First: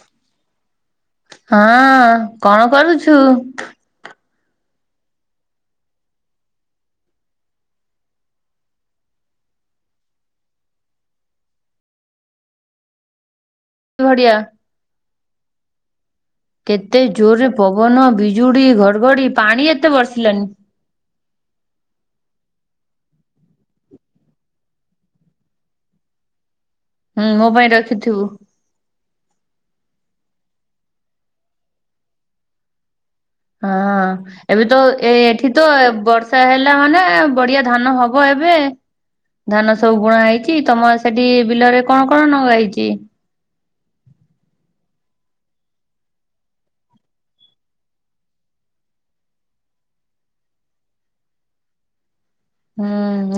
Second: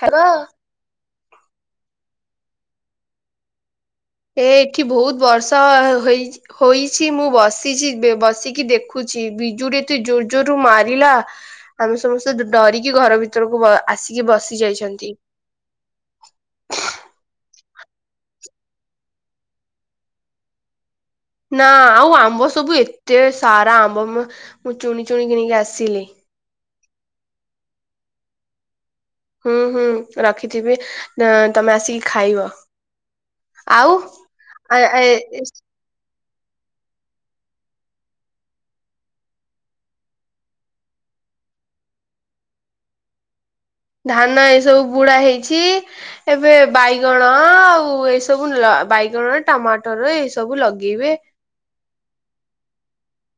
Hello. ହଁ କଣ କରୁଛୁ? ଏ ଏଠି ବହୁତ ବର୍ଷା ହେଇଛି। ହୋଇଛି ମୁଁ ବସିଛି ବସିକି ଦେଖୁଛି ବିଜୁଡି ଏତେ ଜୋର ଜୋରରୁୁ ମାରିଲା। ଆମେ ସମସ୍ତେ ଡରିକି ଘର ଭିତରକୁ ଆସିକି ବଢିଆ ବସି ଯାଇଛନ୍ତି। କେତେ ଜୋରରେ ପବନ ବିଜୁଳି ଘଡଘଡି ପାଣି ଏତେ ବର୍ଷିଲାଣି। ନା ଆଉ ଆମ୍ବ ସବୁ ଏତେ ସାରା ଆମ୍ବ ମୁଁ ଚୁଇଁ, ଚୁଇଁ ଘିଣିକି ଆସିଲି। ହୁଁ ମୋ ପାଇଁ ରଖିଥିବୁ। ହୁଁ ହୁଁ ରଖିଥିବି ତମେ ଆସିକି ଖାଇବ? ହଁ, ଆଉ ଏବେ ତ ଏ ଏଠି ତ ବ ସେ ହେଲା ମାନେ ବଢିଆ ଧାନ ହବ। ଏବେ। ଧାନ ସବୁ ବୁଣା ହେଇଛି। ତମ ସେଠି ବିଲରେ କଣ କଣ ନଗା ହେଇଛି? ଧାନ ଏସବୁ ବୁଣା ହେଇଛି। ଏବେ ବାଇଗଣ ଆଉ ଏସବୁ ବାଇଗଣ ଆଉ ଟମାଟର ଏଇ ସବୁ ଲଗେଇବେ। ହୁଁ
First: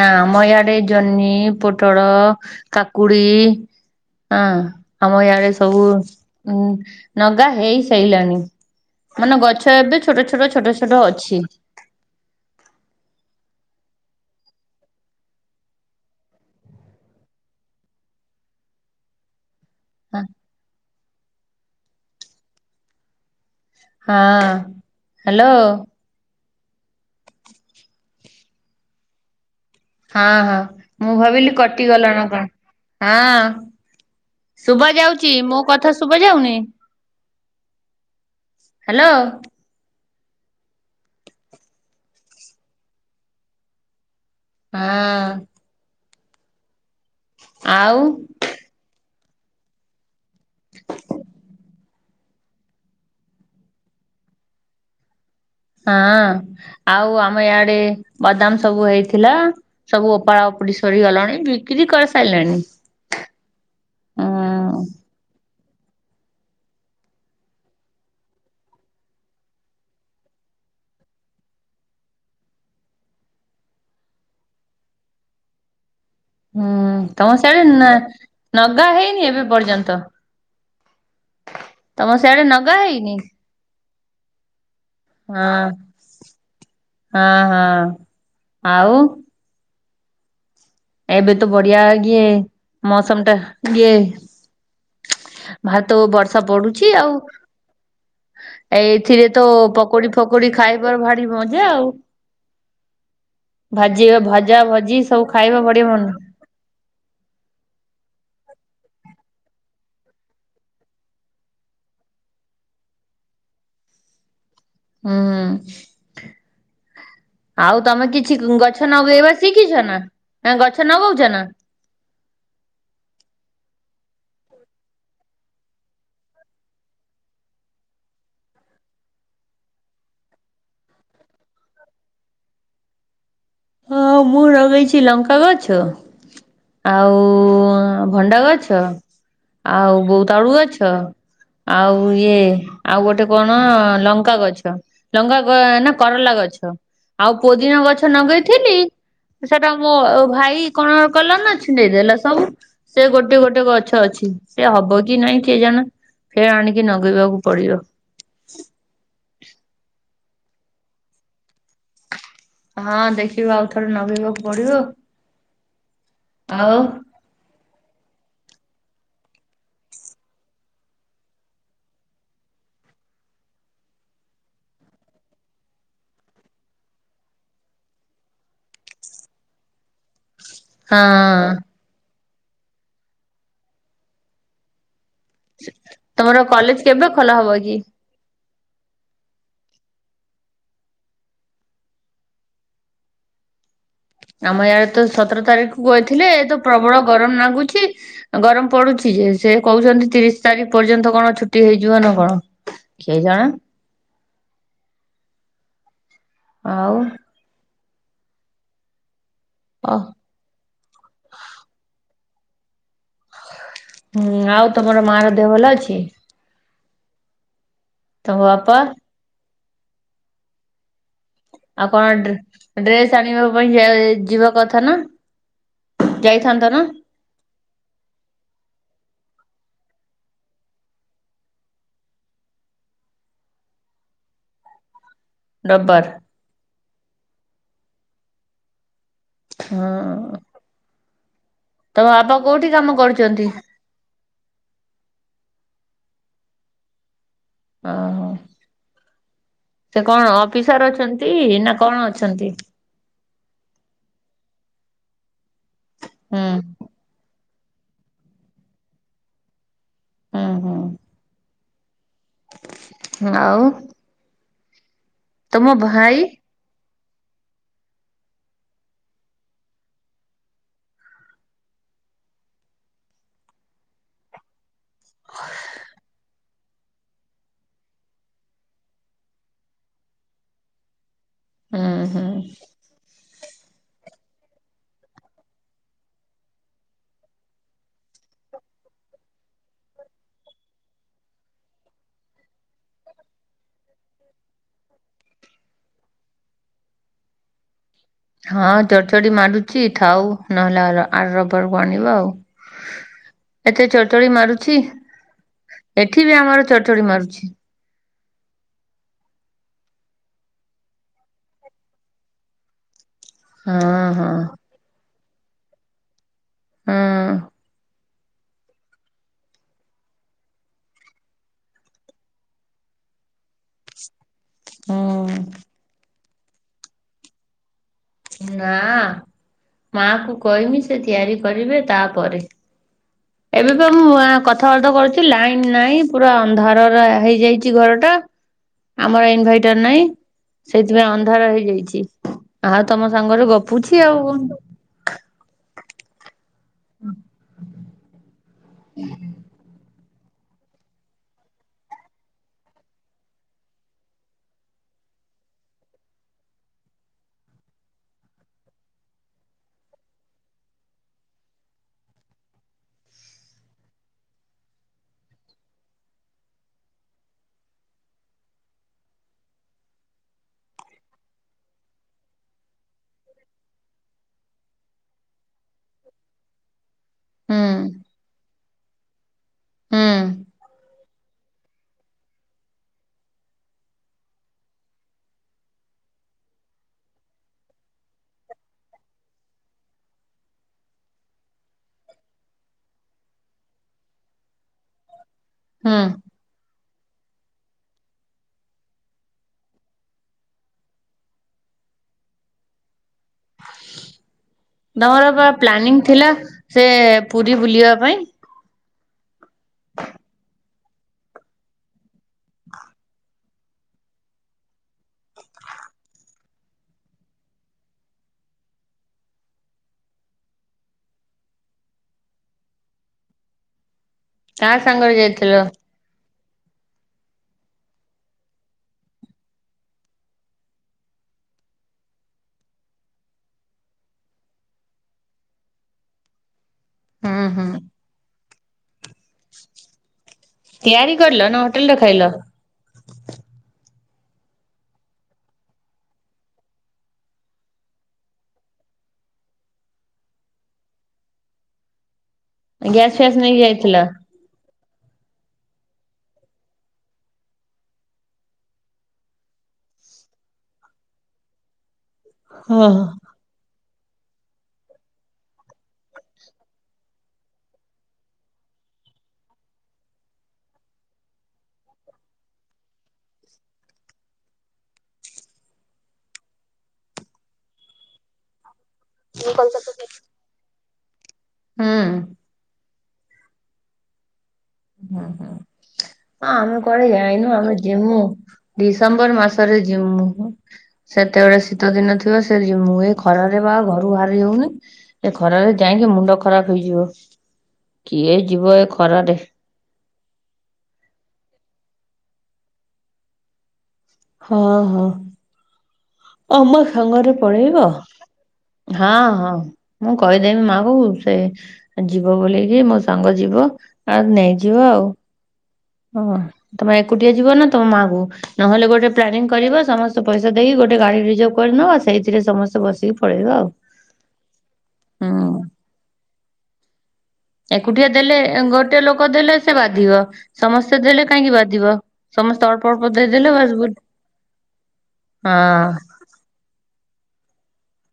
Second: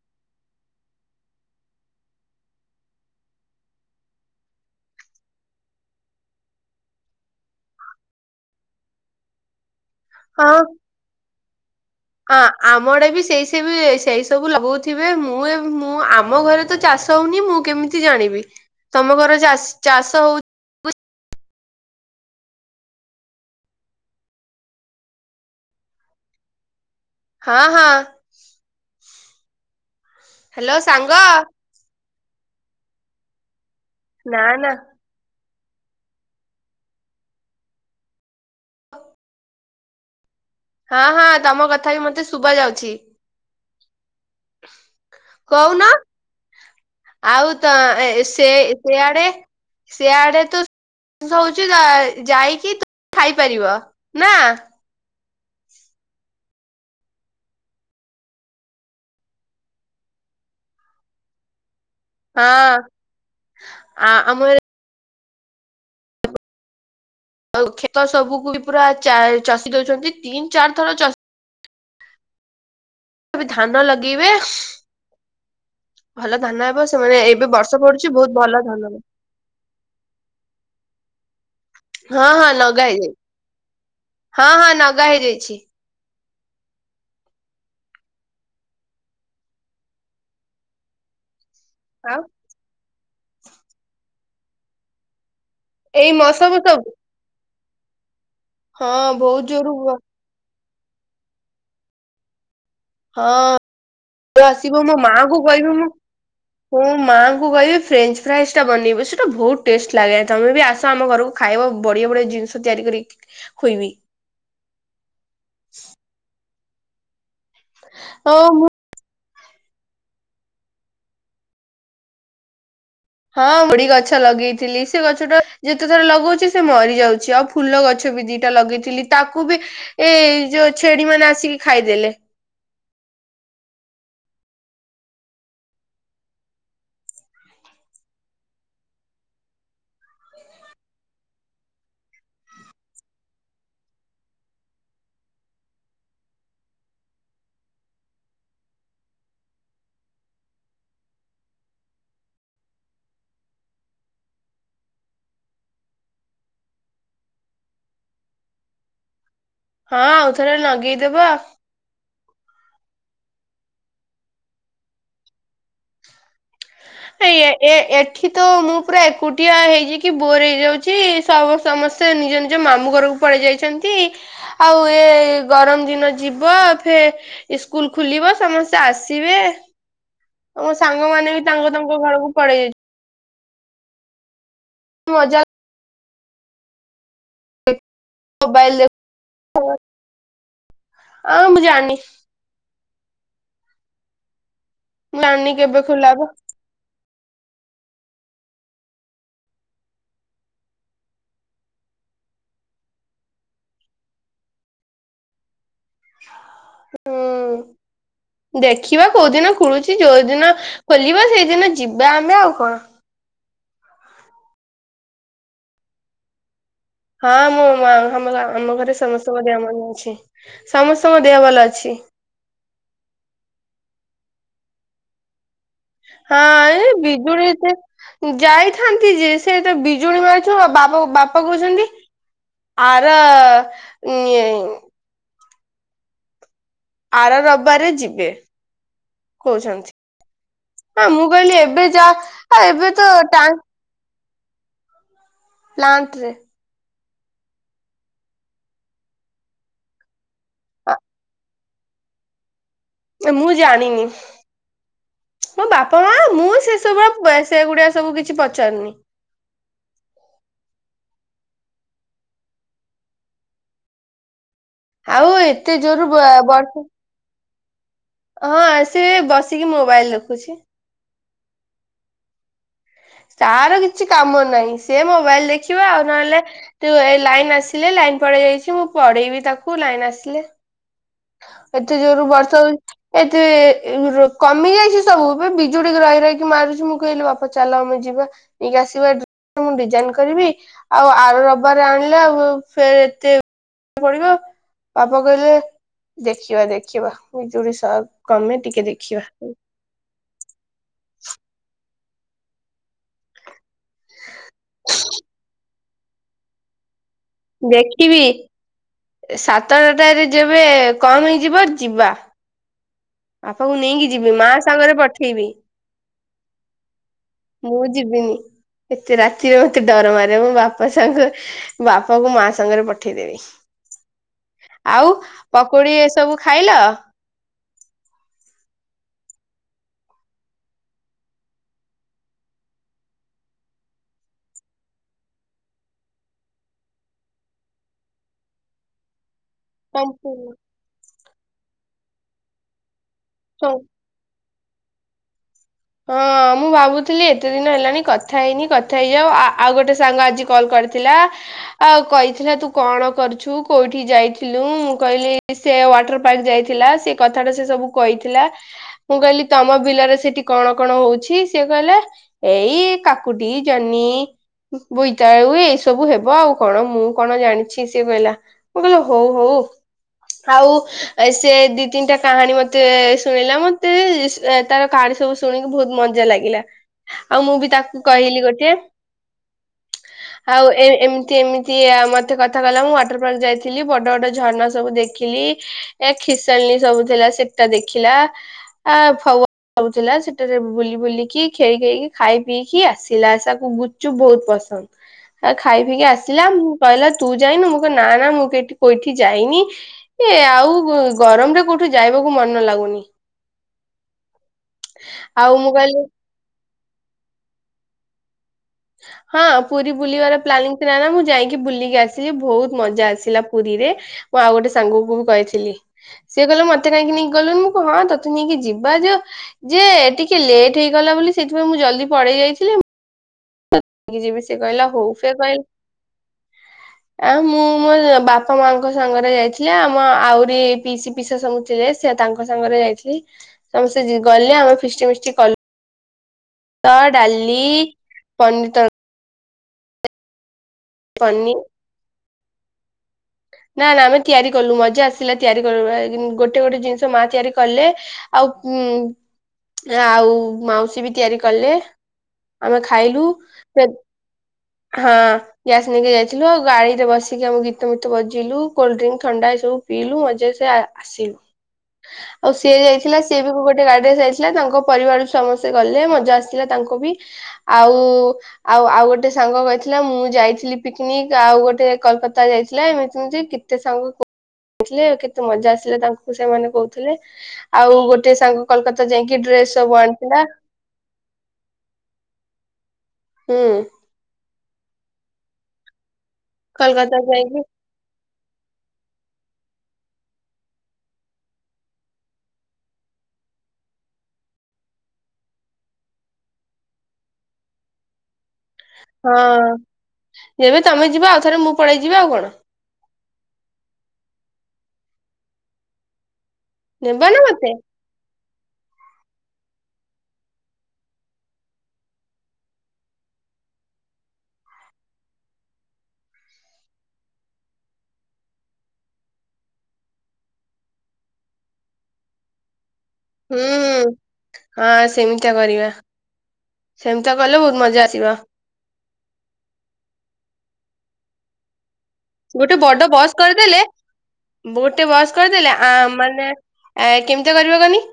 ନା ଆମ ୟାଡେ ଜହ୍ନି, ପୋଟଳ କାକୁଡି। ହଁ, ଆମ ଇଆଡେ ସବୁ ଉୁଁ ନଗା ହେଇସାରିଲଣି। ମାନେ ଗଛ ଏବେ ଛୋଟ, ଛୋଟ ଛୋଟ, ଛୋଟ ଅଛି। ହଁ, ଆମ ଟେ ବି ସେଇ ସେ ବି ସେଇ ସବୁ ଲଗଉଥିବେ ମୁଁ, ମୁଁ ଆମ ଘରେ ତ ଚାଷ ହଉନି ମୁଁ କେମିତି ଜାଣିବି? ତମ ଘର ହଁ ଚାଷ ହଉ ହଁ, ହ୍ୟାଲୋ। ହଁ, ହଁ। ହଁ, ହଁ ହ୍ୟାଲୋ ସାଙ୍ଗ ମୁଁ ଭାବିଲି କ ଗଲା କଣ ହଁ ନା ନା ଶୁଭ ଯାଉ ମୋ କଥା ଶୁଭ ଯାଉନି ହ୍ୟାଲୋ। ହଁ, ହଁ ତମ କଥା ବି ମତେ ଶୁଭା ଯାଉଛି। ହଁ। କହୁନ? ଆଉ ତ ସେ ସେଆଡେ ସେଆଡେ ତ ହଉଚି ଯାଇକି ତୁ ଖାଇପାରିବ ନା? ହଁ ଆଉ ଆମ ୟାଡେ ବାଦାମ ସବୁ ହେଇଥିଲା। ସବୁ ଓପାଡା ଓପୁଡି ସରିଗଲାଣି ବିକ୍ରି କରି ହଁ ଆ ଆମ ହୁଁ। ଆଉ କ୍ଷେତ ସବୁକୁ ବି ପୁରା ଚଷି ଦଉଛନ୍ତି ତିନି ଚାରି ଥର ଚଷି କେବେ ଧାନ ଲଗେଇବେ। ଭଲ ହୁଁ ଧାନ ହେବ ସେମାନେ ତମ ଏବେ ସିଆଡେ ବର୍ଷ ନା ପଡୁଛି ବହୁତ ଭଲ ନଗା ଧାନ ହବା? ହେଇନି ଏବେ ପର୍ଯ୍ୟନ୍ତ ତମ ହଁ, ସିଆଡେ ହଁ ନଗା ଲଗା ହେଇଯାଇଛି ହେଇନି ହଁ, ହଁ ଲଗା ହଁ ହେଇଯାଇଛି। ହଁ, ହଁ ଆଉ ଏବେ ତ ବଢିଆ ଆଉ କିଏ? ମୌସମ ଟା କିଏ? ଭାରାତ ଏଇ ବର୍ଷା ମସବୁ ସବୁ ପଡୁଛି ଆଉ ହଁ ଏଇଥିରେ ତ ବହୁତ ଜୋରୁ ହଁ ପକୋଡି, ଫକୋଡି ଖାଇବାର ଭାରି ମଜା ଆଉ ଭାଜି ଏବେ ଭଜା ଆସିବ ମୋ ଭଜି ସବୁ ମାଆଙ୍କୁ ଖାଇବା କହିବି ବଢିଆ ମନ ମୁଁ ମାଆଙ୍କୁ କହିବି ଫ୍ରେଞ୍ଚ ଫ୍ରାଇଜ ଟା ବନେଇବ ସେଇଟା ବହୁତ ଟେଷ୍ଟ ଲାଗେ ତମେ ବି ଆସ ଆମ ଘରକୁ ଖାଇବା ବଢିଆ, ବଢିଆ ଜିନିଷ ତିଆରି କରି ଖୋଇବି। ହୁଁ ଆଉ ତମେ ହଁ କିଛି ଗ ମୁଁ ଗଛ ନଗେଇବା ଶିଖିଛ ନା ଗଛ ନଗଉଛ ନା? ହଁ ଖୁଡି ଗଛ ଲଗେଇଥିଲି ସେ ଗଛ ଟା ଯେତେଥର ଲଗଉଛି ସେ ମରି ଯାଉଛି। ଫୁଲ ଗଛ ବି ଦିଟା ଲଗେଇଥିଲି। ତାକୁ ବି ଏ ଯୋଉ ଛେଳି ମାନେ ଆସିକି ଖାଇଦେଲେ। ହଁ, ମୁଁ ଲଗେଇଛି ଲଙ୍କା ଗଛ। ଆଉ ଭଣ୍ଡା ଗଛ ଆଉ ବୋଇତାଲୁ ଗଛ। ଆଉ ଇଏ ଆଉ ଗୋଟେ କଣ? ଲଙ୍କା ଗଛ। ଲଙ୍କା ନା କରଲା ଗଛ ଆଉ ପୋଦିନା ଗଛ ଲଗେଇଥିଲି। ସେଟା ମୋ ଭାଇ କଣ କଲ ନା? ଛିଣ୍ଡେଇଦେଲା ସବୁ। ସେ ଗୋଟେ ଗୋଟେ ଗଛ ଅଛି ସେ ହବ କି ନାଇଁ କିଏ ଜାଣ? ଫେ ଆଣିକି ନଗେଇବାକୁ ପଡିବ। ହଁ ଆଉଥରେ ଲଗେଇଦବା। ହଁ ଦେଖିବ ଆଉ ଥରେ ଲଗେଇବାକୁ ପଡିବ ଆଉ ଏ ଏ ଏଠି ତ ମୁଁ ପୁରା ଏକୁଟିଆ ହେଇଯ କି ବୋର ହେଇଯାଉଛି ସମସ୍ତ ସମସ୍ତେ ନିଜ ନିଜ ମାମୁଁ ଘରକୁ ପଳେଇ ଯାଇଛନ୍ତି। ଆଉ ଏ ଗରମ ଦିନ ଯିବ ଫେ ଇ ସ୍କୁଲ ଖୋଲିବ ସମସ୍ତେ ଆସିବେ। ଆମ ସାଙ୍ଗ ହଁ ମାନେବି ତାଙ୍କୁ ତାଙ୍କ ଘରକୁ ପଳେଇ ଯାଇଛି। ମୋ ଅଜା ତମର କଲେଜ କେବେ ଖୋଲା ହବ କି? ମୋବାଇଲ ଦେ ଆଁ ମୁଁ ଜାଣିନି? ଆମ ୟ୍ୟାଦେ ତ ମୁଁ ସତର ଜାଣିନି ତାରିଖ କେବେ କ ଖୋଲା ହବ କହିଥିଲେ ଏ ତ ପ୍ରବଳ ଗରମ ଲାଗୁଛି। ଗରମ ପଡୁଛି ଯେ ସେ କହୁଛନ୍ତି ତିରିଶ ତାରିଖ ପର୍ଯ୍ୟନ୍ତ କଣ ଛୁଟି ହେଇଯିବ ନା କଣ? କେ ଜଣା? [inaudible] ଆଉ ହୁଁ ଦେଖିବା କୋଉଦିନ ଅ ଖୁଲୁଛି ଯୋଉଦିନ ଖୋଲିବା ସେଇଦିନ ଯିବା ଆମେ ଆଉ କଣ? ହୁଁ ଆଉ ତମର ମା ର ଦେହ ଭଲ ଅଛି। ହଁ ମୋ ମାମ ତମ ଆମ ବାପା ଘରେ ସମସ୍ତଙ୍କ ଦେହ ମାନେ ଅଛି ସମସ୍ତଙ୍କ ଦେହ ଭଲ ଅଛି। ଆଉ କଣ ଡ୍ରେସ ଆଣିବା ପାଇଁ ଯିବା କଥା ନା? ହଁ ଯାଇଥାନ୍ତ ନା ଏ ବିିଜୁଳି ଏତେ ଯାଇଥାନ୍ତି ଯେ ସେ ତ ବିଜୁଳି ମାରୁ ଆଉ ବା ବାପା କହୁଛନ୍ତି ଆରଇଏ ହିଁ। ଟପର। ଆର ରବାରେ ଯିବେ କହୁଛନ୍ତି ହଁ ହଁ ମୁଁ କହିଲି ଏବେ ଏ ତମ ଯା ବାପା କୋଉଠି ଏବେ କାମ ତ କରୁଛନ୍ତି? ଟାଙ୍କ ପ୍ଲାଣ୍ଟରେ। ଓହୋ ସେ କଣ ଅଫିସର ଅଛନ୍ତି ନା କଣ ଅଛନ୍ତି? ମୁଁ ଜାଣିନି ମୋ ବାପା ମା ହୁଁ ମୁଁ ସେ ସବୁଳେ ସେଗୁଡଆ ସବୁ କିଛି ପଚାରୁନି? ହଁ ହଁ। ଆଉ ଆଉ ତମ ଏତେ ଜୋର ଭାଇ ବର୍ଷ ହଁ ଆସି ବସିକି ମୋବାଇଲ ଦେଖୁଛି। ତାର କିଛି କାମ ନାହିଁ ସେ ମୋବାଇଲ ଦେଖିବା ଆଉ ନହେଲେ ତୁ ଏ ଲାଇନ ଆସିଲେ ଲାଇନ ପଳେଇ ଯାଇଛି ମୁଁ ପଢେଇବି ତାକୁ ଲାଇନ ଆସିଲେ। ହୁଁ ଏତେ ଯୋର ହୁଁ ବର୍ଷା ହଉଛି। ଏତେ କମି ଯାଇଛି ସବୁ ଏ ବିଜୁଡିକ ରହି ରହିକି ମାରୁଛି ମୁଁ କହିଲି ବାପା ଚାଲ ଆମେ ଯିବା। ନେଇକି ଆସିବା ଡ୍ରେସ। ମୁଁ ଡିଜାଇନ କରିବି ଆଉ ଆର ରବାରରେ ଆଣିଲେ ଆଉ ଫେର୍ ଏତେ ପଡିବ ବାପା କହିଲେ? ଦେଖିବା ଦେଖିବା ବିଜୁଳି ସରୁ। ହଁ ଚଡ ଚଡି ମାରୁୁଛି ଥାଉ ନହେଲା ଆର ରବବାରକୁ ଆଣିବା ଆଉ ଏତେ ଚଡଚଳି ମାରୁଛି ଏଠି ବି ଆମର ଚଡଚଡି ମାରୁଛି। ଦେଖିବି ସାତଟଟାରେ ଯେବେ କମ ହେଇଯିବ ଯିବା। ବାପାକୁ ହଁ ନେଇକି ହଁ ଯିବି ମା ସାଙ୍ଗରେ ପଠେଇବି ହଁ ମୁଁ। ଯିବିନି ଏତେ ରାତିରେ ମତେ ଡର ମାରିବ। ମୋ ବାପା ସାଙ୍ଗ ବାପା କୁ ମା ସାଙ୍ଗରେ ପଠେଇଦେବି। [inaudible] ଆଉ ହୁଁ ପକୁଡି ଏସବୁ ଖାଇଲ? ନା ମା କୁ କଇମି ସେ ତିଆରି କରିବେ ତାପରେ ଏବେ ପା ମୁଁ ଆ କଥାବାର୍ତ୍ତା କରୁଚି ଲାଇନ ନାଇଁ ପୁରା ଅନ୍ଧାରରା ହେଇଯାଇଚି ଘର ଟା। ଆମର ଇନଭେଟର ନାହିଁ ହଁ ସେଥିପାଇଁ ଅନ୍ଧାର ହେଇଯାଇଚି। ତମ ସାଙ୍ଗରେ ଗପୁଚି ଆଉ କଁ। ହଁ ମୁଁ ଭାବୁଥିଲି ଏତେ ଦିନ ହେଲାଣି କଥା ହେଇନି କଥା ହେଇଯାଅ ଆ-ଆଉ ଗୋଟେ ସାଙ୍ଗ ଆଜି କଲ୍ କରିଥିଲା। ଆ କହିଥିଲା ତୁ କଣ କରିଛୁ କୋଉଠି ଯାଇଥିଲୁ ମୁଁ କହିଲି ସେ ୱାଟର ପାର୍କ ଯାଇଥିଲା ସେ କଥାଟା ସେ ସବୁ କହିଥିଲା ମୁଁ କହିଲି ତମ ବିଲରେ ସେଠି କଣ କଣ ହଉଚି ସିଏ କହିଲା ଏଇ କାକୁଡ଼ି ଜହ୍ନି ଉଁ ବୋଇତାଳୁ ଏଇ ସବୁ ହେବ ଆଉ କଣ ମୁଁ କଣ ଜାଣିଚି ସିଏ କହିଲା। ମୁଁ କହିଲି ହଉ ହଉ ଆଉ ସେ ଦି ତିନିଟା କାହାଣୀ ମତେ ଶୁଣେଇଲା ମତେ ତାର କାହାଣୀ ସବୁ ତୁଣୀକି ବହୁତ ମଜା ଲାଗିଲା। ଆଉ ମୁଁ ବି ତାକୁ କହିଲି ଗୋଟେ। ହୁଁ ଆଉ ଏ ଏମିତି ଏମିତି ସିଏ ଆଉ ମତେ କଥା କଲା ମୁଁ ୱାଟର ପାର୍କ ଯାଇଥିଲି ବଡ ବଡ ଝରଣ ସବୁ ଦେଖିଲି। [unintelligible] ରେ ବୁଲି ବୁଲିକି ଖେଳି ଖେଳିକି ଖାଇ ପିଇକି ଆସିଲା। ତାକୁ ଗୁପଚୁପ୍ ବହୁତ ପସନ୍ଦ। ଆ ଖାଇ ପିଇକି ହୁଁ। ଆସିଲା ମୁଁ କହିଲା ତୁ ଯାଇନୁ ମୁଁ କହିନି ନା ନା ମୁଁ କୋଇଠି-କୋଉଠି ଯାଇନି। ଏ ଆଉ ଗରମରେ କୋଉଠି ଯାଇବାକୁ ମନ ଲାଗୁନି। ତମର ପା ଆଉ ମୁଁ କହିଲି ପ୍ଲାନିଙ୍ଗ୍ ଥିଲା ସେ ପୁରୀ ବୁଲିବା ପାଇଁ? ହଁ ପୁରୀ ବୁଲିବାର ପ୍ଲାନିଙ୍ଗ ଥିଲା ନା ମୁଁ ଯାଇକି ବୁଲିକି ଆସିଲି ବହୁତ ମଜା ଆସିଲା ପୁରୀରେ। ମୁଁ ଆଉ ଗୋଟେ ସାଙ୍ଗକୁ କହିଥିଲି। ସିଏ କହିଲା ମତେ କାହିଁକି ନେଇକି ଗଲୁନି? ମୁଁ କ ହଁ ତୋତେ ନେଇକି ଯିବା ଯେ ଯେ ଟିକେ ଲେଟ୍ ହେଇଗଲା ବୋଲି ସେଥିପାଇଁ ମୁଁ ଜଲଦି ପଳେଇ ଯାଇଥିଲି। ମୁଁ [unintelligible] ଯିବି ସେଏ କାହା କହିଲା ହଉ। ସାଙ୍ଗରେ ସେଏ ଯାଇଥିଲ? କହିଲା ଆ ମୁଁ ମୋ ବାପା ମାଙ୍କ ସାଙ୍ଗରେ ଯାଇଥିଲି। ଆମ ଆହୁରି ପିଇସୀ ପିଇସା ସବୁ ଥିଲେ ସେ ତାଙ୍କ ସାଙ୍ଗରେ ଯାଇଥିଲି। ସେ ଗଲେ ଆମେ ଫିଷ୍ଟ ମିଷ୍ଟ କ ଭାତ, ହୁଁ ଡାଲି, ହୁଁ ପନିରି ତରକାରୀ ତିଆରି କରିଲ ପନିର ନା ହୋଟେଲ ଖାଇଲ? ନା ନା ଆମେ ତିଆରି କଲୁ ମଜା ଆସିଲା ତିଆରିବାରେ ଗୋଟେ ଗୋଟେ ଜିନିଷ ମା ତିଆରି କଲେ। ଆଉ କୁ ଆଉ ମାଉସୀ ବି ତିଆରି କଲେ। ଆମେ ଗ୍ୟାସ୍ ଖାଇଲୁ ଫ୍ୟାସ୍ ନେଇକି ସେତ ଯାଇଥିଲ? ହଁ। ଗ୍ୟାସ୍ ନେଇକି ଯାଇଥିଲୁ। ଆଉ ଗାଡି ରେ ବସିକି ଆମେ ଗୀତ ମୀତ ବଜିଇଲୁ କୋଲଡ୍ରିଙ୍କ ଥଣ୍ଡା ଏ ସବୁ ପିଇଲୁ ମଜେସେ ସେ ଆ ସିଲୁ। ଆଉ ସିଏ ହଁ। ଯାଇଥିଲା ସିଏ ବି ବି ଗୋଟେ ଗାଡିରେ ଯାଇଥିଲା ତାଙ୍କ ପରିବାରରୁ ସମସ୍ତେ ଗଲେ ମଜା ଆସିଥିଲା ତାଙ୍କୁ ବି। ଆଉ ଆଉ ଆଉ ଗୋଟେ ସାଙ୍ଗ କହିଥିଲା ମୁଁ ଯାଇ ଥିଲି ପିକନିକ ଆଉ ଗୋଟେ କଲକତା ଯାଇଥିଲା ଏମିତି ଯେ କେତେ ସାଙ୍ଗ କ ଥିଲେ କେତେ ମଜା ଆସିଲା ତାଙ୍କୁ ସେମାନେ କହୁଥିଲେ। ଆଉ ଗୋଟେ ସାଙ୍ଗ କଲକତା ଯାଇକି ଡ୍ରେସ ସବୁ ଆଣିଥିଲା। ହୁଁ। ହୁଁ। ହଁ ହଁ ଆମେ କୁଆଡେ କୋଲକାତା ଯାଇନୁ ଯାଇକି ଆମେ ଯିମୁ ଡିସେମ୍ବର ମାସରେ ଯିମୁ ସେତେବେଳେ ଶୀତ ଦିନ ଥିବ ସେ ଯିମୁ ଏ ଖରାରେ ବା ଘରୁ ବାହାରି ହଉନି। ଏ ଖରାରେ ଯାଇକି ମୁଣ୍ଡ ଖରାପ ହେଇଯିବ କିଏ ଯିବ ଏ ହଁ ଖରାରେ। ଯେବେ ତମେ ଯିବ ଆଉ ଥରେ ମୁଁ ପଳେଇ ଯିବି ଆଉ କଣ? ହଁ ହଁ। ଆମ ନେବ ସାଙ୍ଗରେ ନା ମତେ ପଳେଇବ। ହଁ ହଁ ମୁଁ କହିଦେବି ମାକୁ ସେ ଯିବ ବୋଲିକି ମୋ ସାଙ୍ଗ ଯିବ ଆଉ ନେଇଯିବ ଆଉ। ହଁ ତମେ ଏକୁଟିଆ ଯିବ ନା ତମ ମାକୁ ନହେଲେ ଗୋଟେ ପ୍ଲାନିଂ କରିବା ସମସ୍ତେ ପଇସା ଦେଇକି ଗୋଟେ ଗାଡି ରିଜର୍ଭ କରିନେବା ଆ ସେଇଥିରେ ସମସ୍ତେ ବସିକି ପଳେଇବା ହୁଁ ଆଉ ହୁଁ ହଁ ସେମିତିଆ ହୁଁ କରିବା। ସେମିତିଆ କଲେ ବହୁତ ମଜା ଏକୁଟିଆ ଆସିବ ଦେଲେ ଗୋଟିଏ ଲୋକ ଦେଲେ ସେ ବାଧିବ ସମସ୍ତେ ଦେଲେ କାହିଁକି ବାଧିବ? ସମସ୍ତେ ଗୋଟେ ଅଳ୍ପ ବଡ ଅଳ୍ପ ବସ୍ ଦେଇଦେଲେ ବାସ୍ କରିଦେଲେ ବୁଲ ଗୋଟେ ବସ୍ କରିଦେଲେ ଆ ହଁ ମାନେ ଆ କେମିତି କରିବା କହନି?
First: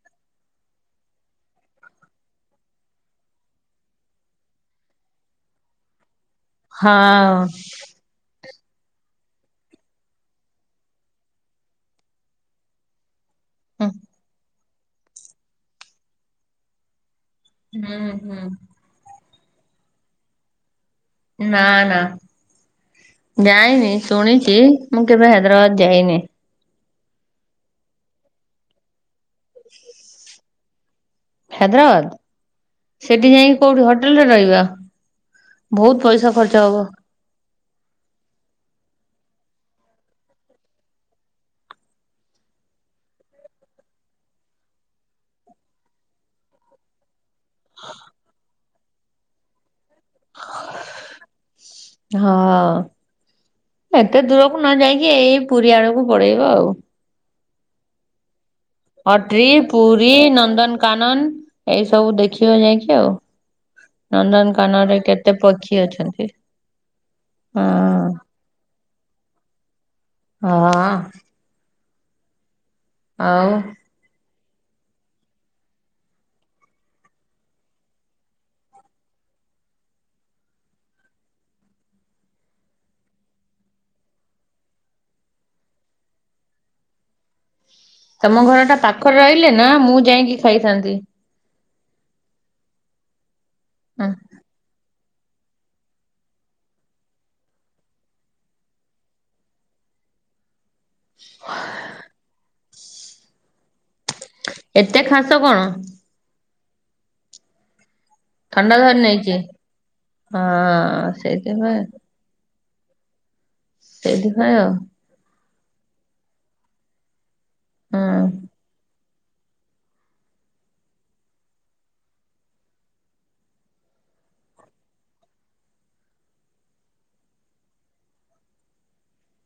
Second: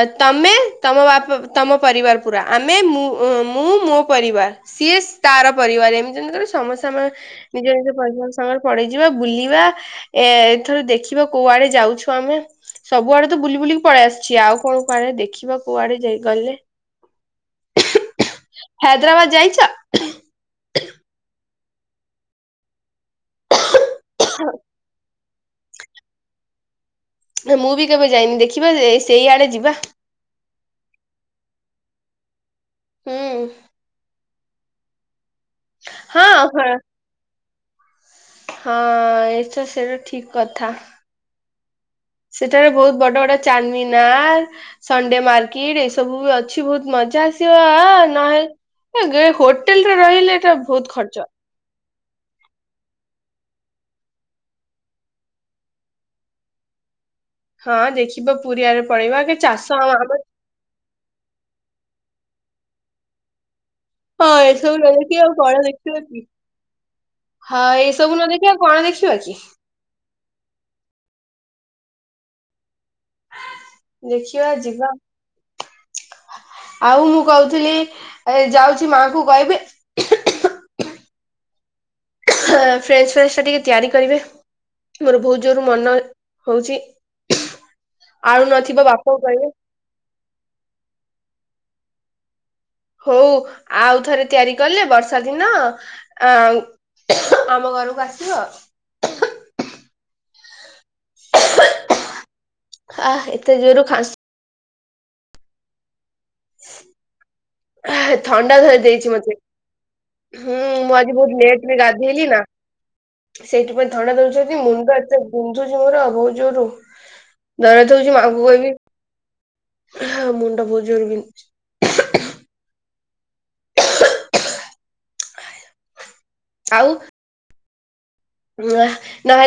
ଆ ତମେ ତମ ବାପା ତମ ପରିବାର ପୁରା ଆମେ ମୁଁ ମୋ ପରିବାର।। ସିଏ ସ୍ଥାର ପରିବାର ଏମିତି ଏମିତି କରି ସମେ ସମେ ହଁ ନିଜ ନିଜ ପରିବାର ସାଙ୍ଗରେ ପଡେଇଯିବା ବୁଲିବା ଏଥର ଦେଖିବା କୋଆଡେ ଯାଉଛୁ ଆମେ? ସବୁଆଡେ ତ ବୁଲି ବୁଲିକି ହୁଁ ପଳେଇ ଆସିଛି। ଆଉ କଣ କୁଆଡେ ଦେଖିବା କୁଆଡେ ଯାଇ ଗଲେ? ହୁଁ ହୁଁ। ହାଇଦ୍ରାବାଦ ଯାଇଛ? ନା ନା ଯାଇନି ଶୁଣିଛି। ମୁଁ କେବେ ହାଇଦ୍ରାବାଦ ଯାଇନି। ନା ମୁଁ ବି କେବେ ଯାଇନି ଦେଖିବାଯେ ସେଇଆଡେ ଯିବା। ହାଇଦ୍ରାବାଦ ହୁଁ ସେଠି ଯାଇକି କୋଉଠି ହୋଟେଲରେ ରହିବା। ବହୁତ ହଁ ପଇସା ଖର୍ଚ୍ଚ ହଁ। ହବ। ହଁ ଏ ତ ସେଇଟା ଠିକ କଥା। ସେଠାରେ ବହୁତ ବଡ ବଡ ଚାରମିନାର। ସଣ୍ଡେ ମାର୍କିଟ୍ ଏ ସବୁ ବି ଅଛି ବହୁତ ମଜା ଆସି ତ୍ ଅ ନହେଲେ ଏ ଗେ ହୋଟେଲରେ ରହିଲେ ଏଟା ବହୁତ ଖର୍ଚ୍ଚ। ହଁ। ଏତେ ଦୂରକୁ ନ ଯାଇକି ଏଇ ପୁରୀ ଆଡକୁ ପଳେଇବ ଆଉ। ହଁ ଦେଖିବା ପୁରୀଆରେ ପଳେଇବା କି ଚାଷ ଆମ ଆମର କାନ୍‌ନ୍‌ ଏଇ ସବୁ ଦେଖିବ ଯାଇକି ଆଉ। ହଁ ଏସବୁ ନନ୍ଦନକାନନରେ ଦେଖିବ ଆଉ କେତେ କଣ ପକ୍ଷୀ ଦେଖିବ କି? ଅଛନ୍ତି। ହଁ ଏଇ ସବୁ ନ ଦେଖି କଣ ଦେଖିବା କି? ହଁ। ଆଉ ଦେଖିବା ଯିବା। ଆଉ ମୁଁ କହୁଥିଲି ଏ ଯାଉଛି ମାଙ୍କୁ କହିବି ଫ୍ରେଞ୍ଚ ପ୍ରାଇସ୍‌ ଟିକେ ତିଆରି କରିବେ। ମୋର ବହୁତ ଜୋର ମନ ହଉଛି। ତମ ଆଳୁ ଘର ଟା ନଥିବ ବାପାଙ୍କୁ ପାଖରେ କହିବି ରହିଲେ ନା ମୁଁ ଯାଇକି ଖାଇଥାନ୍ତି। ହଉ ଆଉ ହଁ ଥରେ ତିଆରି ଗଲେ ବର୍ଷା ଦିନ ଅଂ ଆମ ଘରକୁ ଆସିବ। ଆ ଏତେ ଜୋରରେ ଖାସ ଏତେ ଖାସ କଣ? ଥଣ୍ଡା ଧରି ଦେଇଛି ମତେ। ହୁଁ ମୁଁ ହଁ ଆଜି ବହୁତ ଲେଟ୍ ରେ ସେଇଥିପାଇଁ ଗାଧେଇଲି ନା। ସେଇଥିପାଇଁ ଥଣ୍ଡା ସେଇଥିପାଇଁ ଧଉଛନ୍ତି ଆଉ। ମୁଣ୍ଡ ଏତେ ବିନ୍ଧୁଛି ମୋରଉ ବହୁତ ଜୋର। ଦରଜ ହଉଛି ହଁ। ମାଙ୍କୁ କହିବି। ମୁଣ୍ଡ ବହୁତ ଜୋରରେ ବିନ୍ଧୁଛି। ଆଉ ନାଁ ହେତୁ ଭାଇ